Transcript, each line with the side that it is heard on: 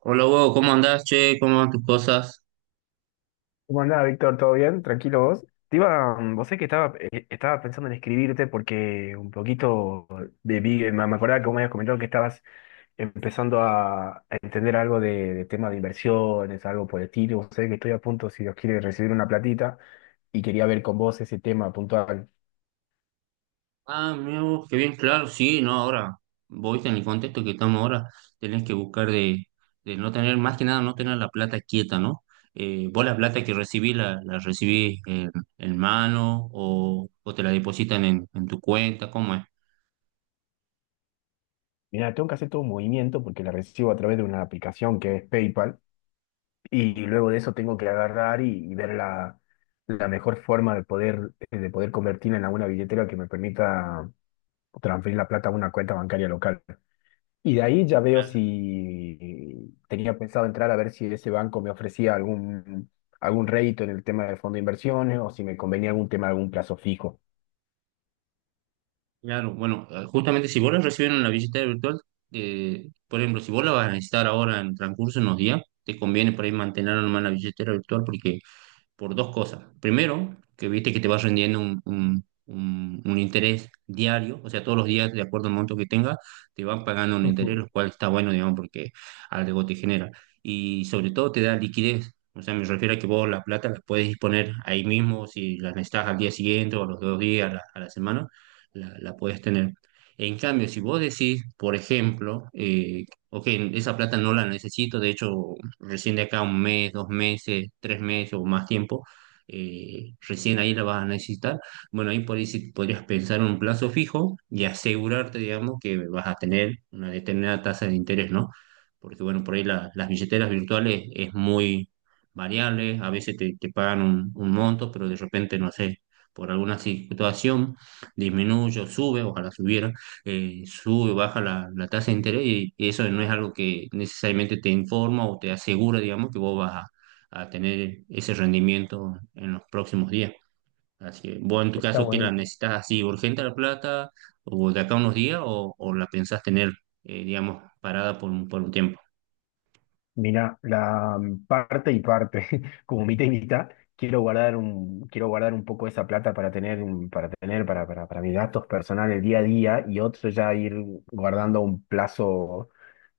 right: Hola, Hugo, ¿cómo andás, che? ¿Cómo van tus cosas?
left: ¿Cómo andás, Víctor? ¿Todo bien? ¿Tranquilo vos? Te iba, vos sé que estaba, estaba pensando en escribirte porque un poquito de, me acordaba que vos me habías comentado que estabas empezando a entender algo de tema de inversiones, algo por el estilo. Vos sé que estoy a punto, si Dios quiere, de recibir una platita y quería ver con vos ese tema puntual.
right: Ah, mira vos, qué bien, claro, sí, no, ahora, vos en el contexto que estamos ahora, tenés que buscar de no tener, más que nada, no tener la plata quieta, ¿no? Vos la plata que recibís, la recibís en mano o te la depositan en tu cuenta, ¿cómo es?
left: Mirá, tengo que hacer todo un movimiento porque la recibo a través de una aplicación que es PayPal, y luego de eso tengo que agarrar y ver la, la mejor forma de poder convertirla en alguna billetera que me permita transferir la plata a una cuenta bancaria local. Y de ahí ya veo
right: Claro,
left: si tenía pensado entrar a ver si ese banco me ofrecía algún, algún rédito en el tema de fondo de inversiones o si me convenía algún tema de algún plazo fijo.
right: claro, bueno, justamente si vos la recibís en la billetera virtual, por ejemplo, si vos la vas a necesitar ahora en transcurso de unos días, te conviene por ahí mantener nomás la billetera virtual porque por dos cosas. Primero, que viste que te vas rendiendo un interés diario, o sea, todos los días, de acuerdo al monto que tengas, te van pagando un interés,
left: Ujú.
right: lo cual está bueno, digamos, porque algo te genera. Y sobre todo te da liquidez. O sea, me refiero a que vos la plata la puedes disponer ahí mismo, si la necesitas al día siguiente o a los 2 días, a la semana, la puedes tener. En cambio, si vos decís, por ejemplo, ok, esa plata no la necesito, de hecho recién de acá a un mes, 2 meses, 3 meses o más tiempo, recién ahí la vas a necesitar. Bueno, ahí por ahí sí podrías pensar en un plazo fijo y asegurarte, digamos, que vas a tener una determinada tasa de interés, ¿no? Porque, bueno, por ahí las billeteras virtuales es muy variable, a veces te pagan un monto, pero de repente, no sé, por alguna situación disminuye o sube, ojalá subiera sube o baja la tasa de interés y eso no es algo que necesariamente te informa o te asegura, digamos, que vos vas a tener ese rendimiento en los próximos días. Así que vos en tu
left: Está
right: caso, que la
left: buenísimo.
right: necesitas así urgente la plata o de acá a unos días o la pensás tener, digamos, parada por un tiempo.
left: Mira, la parte y parte, como mitad y mitad, quiero guardar un poco esa plata para tener, para tener, para mis gastos personales día a día, y otro ya ir guardando un plazo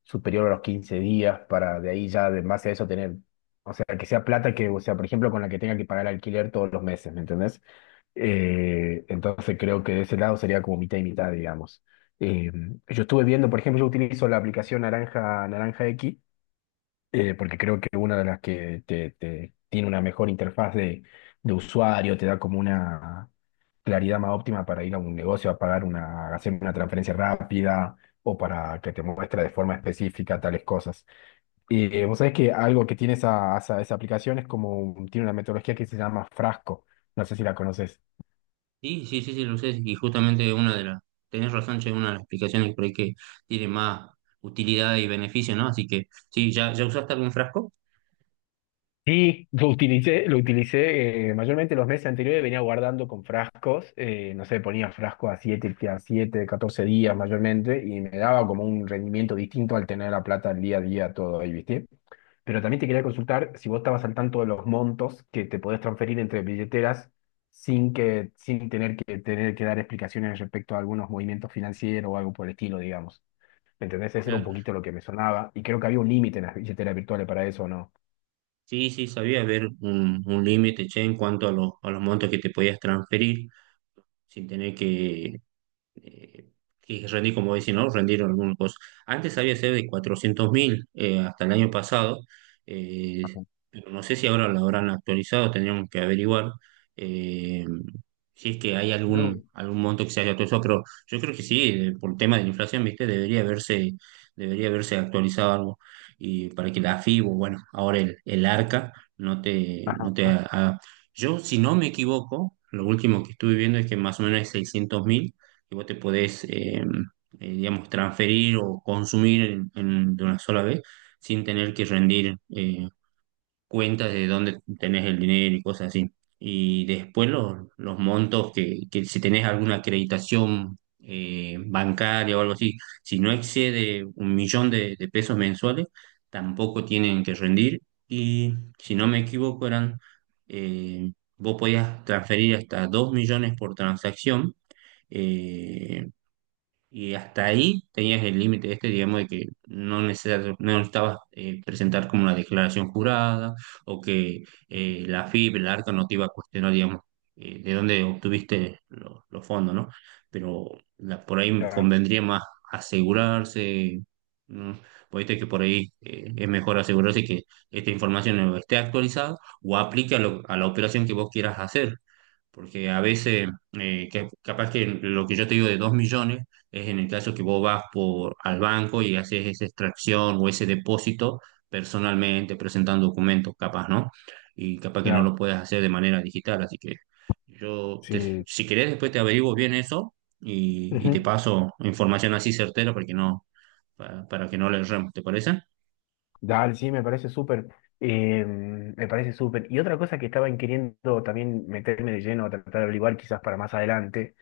left: superior a los 15 días, para de ahí ya, de- en base a eso, tener, o sea, que sea plata que, o sea, por ejemplo, con la que tenga que pagar el alquiler todos los meses, ¿me entendés? Entonces creo que de ese lado sería como mitad y mitad, digamos. Eh, yo estuve viendo, por ejemplo, yo utilizo la aplicación Naranja, Naranja X, porque creo que una de las que te, tiene una mejor interfaz de usuario, te da como una claridad más óptima para ir a un negocio a pagar una, hacer una transferencia rápida o para que te muestre de forma específica tales cosas. Y vos sabés que algo que tiene esa, esa, esa aplicación es como, tiene una metodología que se llama Frasco, no sé si la conoces.
right: Sí, sí, sí, sí, lo sé. Y justamente una de las, tenés razón, che, una de las explicaciones por ahí que tiene más utilidad y beneficio, ¿no? Así que, sí, ¿ya, ya usaste algún frasco?
left: Sí, lo utilicé, lo utilicé, mayormente los meses anteriores, venía guardando con frascos, no sé, ponía frascos a 7, a 7, 14 días mayormente, y me daba como un rendimiento distinto al tener la plata día a día todo ahí, ¿viste? Pero también te quería consultar si vos estabas al tanto de los montos que te podés transferir entre billeteras sin que, sin tener que tener que dar explicaciones respecto a algunos movimientos financieros o algo por el estilo, digamos. ¿Me entendés? Eso era un poquito lo que me sonaba, y creo que había un límite en las billeteras virtuales para eso, ¿no?
right: Sí, sí, sabía haber un límite, che, en cuanto a los montos que te podías transferir sin tener que, eh, y rendí, como dicen, ¿no? Rendieron algunos cosas. Antes había sido de 400.000 hasta el año pasado, eh,
left: O
right: pero no sé si ahora lo habrán actualizado, tendríamos que averiguar eh, si es que hay
left: no.
right: algún,
left: No.
right: algún monto que se haya actualizado, pero yo creo que sí, por el tema de la inflación, ¿viste? Debería haberse actualizado algo y para que la FIBO, bueno, ahora el ARCA no te, no te
left: Ajá,
right: ha- Yo, si no me equivoco, lo último que estuve viendo es que más o menos es 600.000 que vos te podés, digamos, transferir o consumir de una sola vez sin tener que rendir cuentas de dónde tenés el dinero y cosas así. Y después los montos que si tenés alguna acreditación bancaria o algo así, si no excede 1.000.000 de pesos mensuales, tampoco tienen que rendir. Y si no me equivoco, eran, eh, vos podías transferir hasta 2.000.000 por transacción. Eh, y hasta ahí tenías el límite este, digamos, de que no necesitas, no necesitabas presentar como una declaración jurada o que la FIP, el ARCA no te iba a cuestionar, digamos, de dónde obtuviste los fondos, ¿no? Pero por ahí me
left: claro,
right: convendría más asegurarse, ¿no? Porque viste que por ahí es mejor asegurarse que esta información no esté actualizada o aplique a la operación que vos quieras hacer. Porque a veces, capaz que lo que yo te digo de 2.000.000 es en el caso que vos vas por, al banco y haces esa extracción o ese depósito personalmente, presentando documentos, capaz, ¿no? Y capaz que no
left: claro,
right: lo puedes hacer de manera digital. Así que yo,
left: sí.
right: si querés, después te averiguo bien eso y te
left: Ujú.
right: paso información así certera para que no le erremos, ¿te parece?
left: Dale, sí, me parece súper. Me parece súper. Y otra cosa que estaba queriendo también meterme de lleno a tratar de averiguar, quizás para más adelante,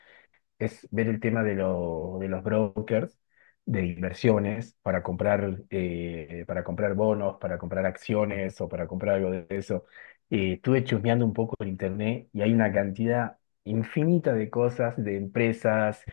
left: es ver el tema de, de los brokers de inversiones para comprar bonos, para comprar acciones o para comprar algo de eso. Estuve chusmeando un poco en internet y hay una cantidad infinita de cosas, de empresas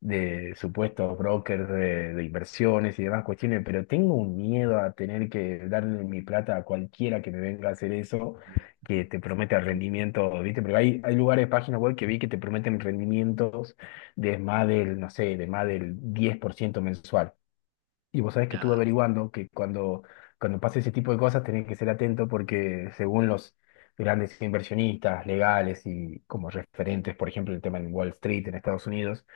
left: de supuestos brokers de inversiones y demás cuestiones, pero tengo un miedo a tener que darle mi plata a cualquiera que me venga a hacer eso, que te promete rendimiento, ¿viste? Porque hay lugares, páginas web que vi que te prometen rendimientos de más del, no sé, de más del 10% mensual. Y vos sabés que estuve
right: Ya,
left: averiguando que cuando, cuando pasa ese tipo de cosas tenés que ser atento porque según los grandes inversionistas legales y como referentes, por ejemplo, el tema en Wall Street en Estados Unidos,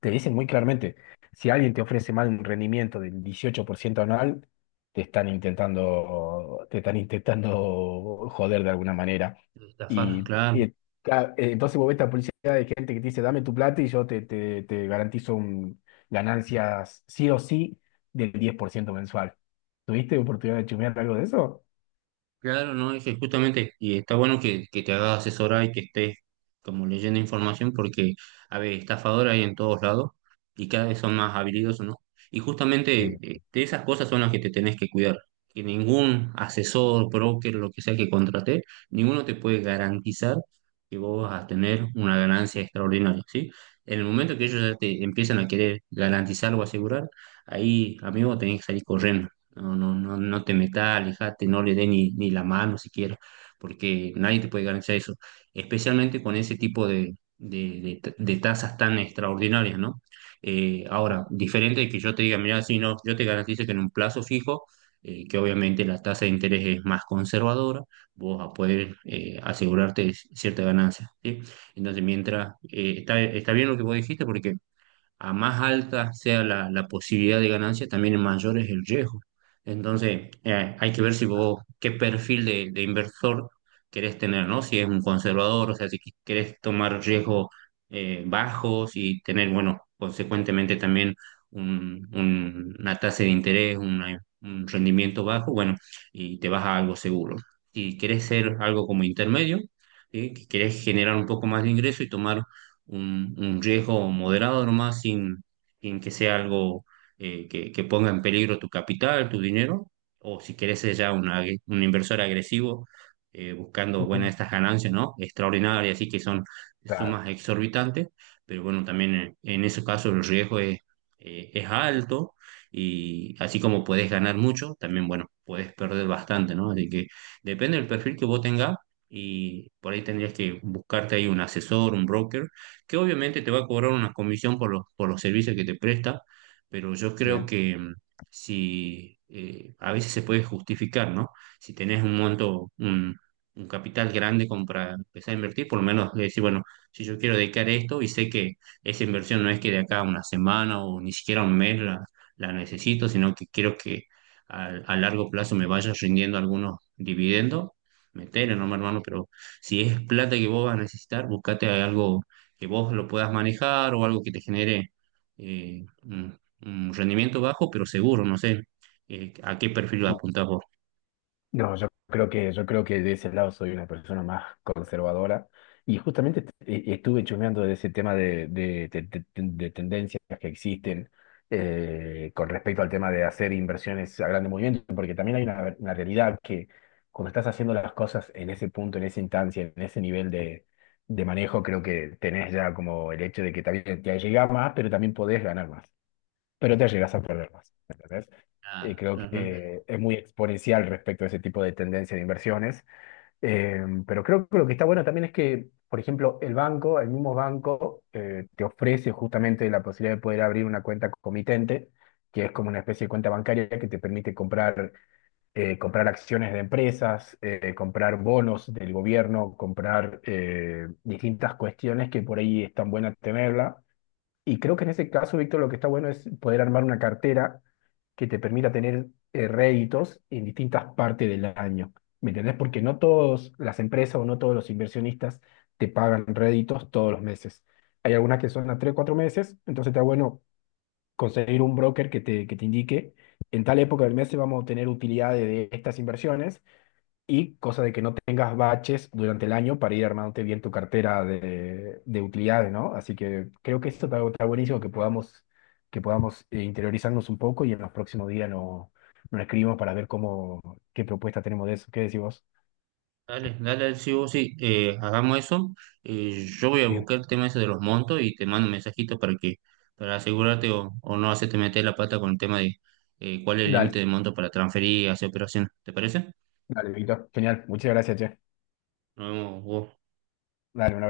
left: te dicen muy claramente, si alguien te ofrece mal un rendimiento del 18% anual, te están intentando joder de alguna manera.
right: estafar, claro.
left: Y, entonces vos ves esta publicidad de gente que te dice, dame tu plata y yo te, te, te garantizo un, ganancias sí o sí del 10% mensual. ¿Tuviste oportunidad de chumear algo de eso?
right: Claro, no, es que justamente, y está bueno que te hagas asesorar y que estés como leyendo información, porque, a ver, estafadores hay en todos lados y cada vez son más habilidosos, ¿no? Y justamente
left: Sí.
right: de esas cosas son las que te tenés que cuidar, que ningún asesor, broker, lo que sea que contrate, ninguno te puede garantizar que vos vas a tener una ganancia extraordinaria, ¿sí? En el momento que ellos ya te empiezan a querer garantizar o asegurar, ahí, amigo, tenés que salir corriendo. No, no, no, no te metas, alejate, no le dé ni, ni la mano siquiera, porque nadie te puede garantizar eso, especialmente con ese tipo de tasas tan extraordinarias, ¿no? Ahora, diferente de que yo te diga, mira, si no, yo te garantizo que en un plazo fijo, que obviamente la tasa de interés es más conservadora, vos vas a poder asegurarte cierta ganancia, ¿sí? Entonces, mientras, está bien lo que vos dijiste, porque a más alta sea la posibilidad de ganancia, también mayor es el riesgo. Entonces, hay que ver si vos, qué perfil de inversor querés tener, ¿no? Si es un conservador, o sea, si querés tomar riesgos bajos y tener, bueno, consecuentemente también una tasa de interés, un rendimiento bajo, bueno, y te vas a algo seguro. Si querés ser algo como intermedio, ¿sí? que querés generar un poco más de ingreso y tomar un riesgo moderado nomás, sin que sea algo que ponga en peligro tu capital, tu dinero, o si querés ser ya un inversor agresivo, buscando, bueno,
left: Ujú.
right: estas ganancias, ¿no? Extraordinarias, así que son
left: Claro,
right: sumas exorbitantes, pero bueno, también en ese caso el riesgo es alto. Y así como podés ganar mucho, también, bueno, podés perder bastante, ¿no? Así que depende del perfil que vos tengas y por ahí tendrías que buscarte ahí un asesor, un broker que obviamente te va a cobrar una comisión por por los servicios que te presta, pero yo creo
left: bien.
right: que si a veces se puede justificar, ¿no? Si tenés un monto, un capital grande como para empezar a invertir, por lo menos decir, bueno, si yo quiero dedicar esto y sé que esa inversión no es que de acá a una semana o ni siquiera un mes la necesito, sino que quiero que a largo plazo me vaya rindiendo algunos dividendos, metele, no, mi hermano, pero si es plata que vos vas a necesitar, buscate algo que vos lo puedas manejar o algo que te genere un rendimiento bajo, pero seguro, no sé a qué perfil apuntás vos.
left: No, yo creo que de ese lado soy una persona más conservadora y justamente estuve chumeando de ese tema de, de tendencias que existen, con respecto al tema de hacer inversiones a grande movimiento, porque también hay una realidad que cuando estás haciendo las cosas en ese punto, en esa instancia, en ese nivel de manejo, creo que tenés ya como el hecho de que también te llega más, pero también podés ganar más pero te llegas a perder más, ¿entendés? Y
right: Ah,
left: creo
right: ah, ah.
left: que es muy exponencial respecto a ese tipo de tendencia de inversiones. Eh, pero creo que lo que está bueno también es que, por ejemplo, el banco, el mismo banco, te ofrece justamente la posibilidad de poder abrir una cuenta comitente, que es como una especie de cuenta bancaria que te permite comprar, comprar acciones de empresas, comprar bonos del gobierno, comprar distintas cuestiones que por ahí están buenas tenerla, y creo que en ese caso, Víctor, lo que está bueno es poder armar una cartera que te permita tener réditos en distintas partes del año. ¿Me entendés? Porque no todas las empresas o no todos los inversionistas te pagan réditos todos los meses. Hay algunas que son a 3 4 meses, entonces está bueno conseguir un broker que te indique, en tal época del mes vamos a tener utilidades de estas inversiones y cosa de que no tengas baches durante el año para ir armándote bien tu cartera de utilidades, ¿no? Así que creo que esto está, está buenísimo que podamos interiorizarnos un poco y en los próximos días nos, nos escribimos para ver cómo, qué propuesta tenemos de eso. ¿Qué decís vos?
right: Dale, dale, sí, vos sí, hagamos eso. Yo voy a
left: Bien.
right: buscar el tema ese de los montos y te mando un mensajito para que, para asegurarte o no hacerte meter la pata con el tema de cuál es el límite
left: Dale,
right: de monto para transferir hacia hacer operaciones. ¿Te parece?
left: dale, Víctor. Genial. Muchas gracias, che.
right: Nos vemos vos.
left: Dale, un abrazo.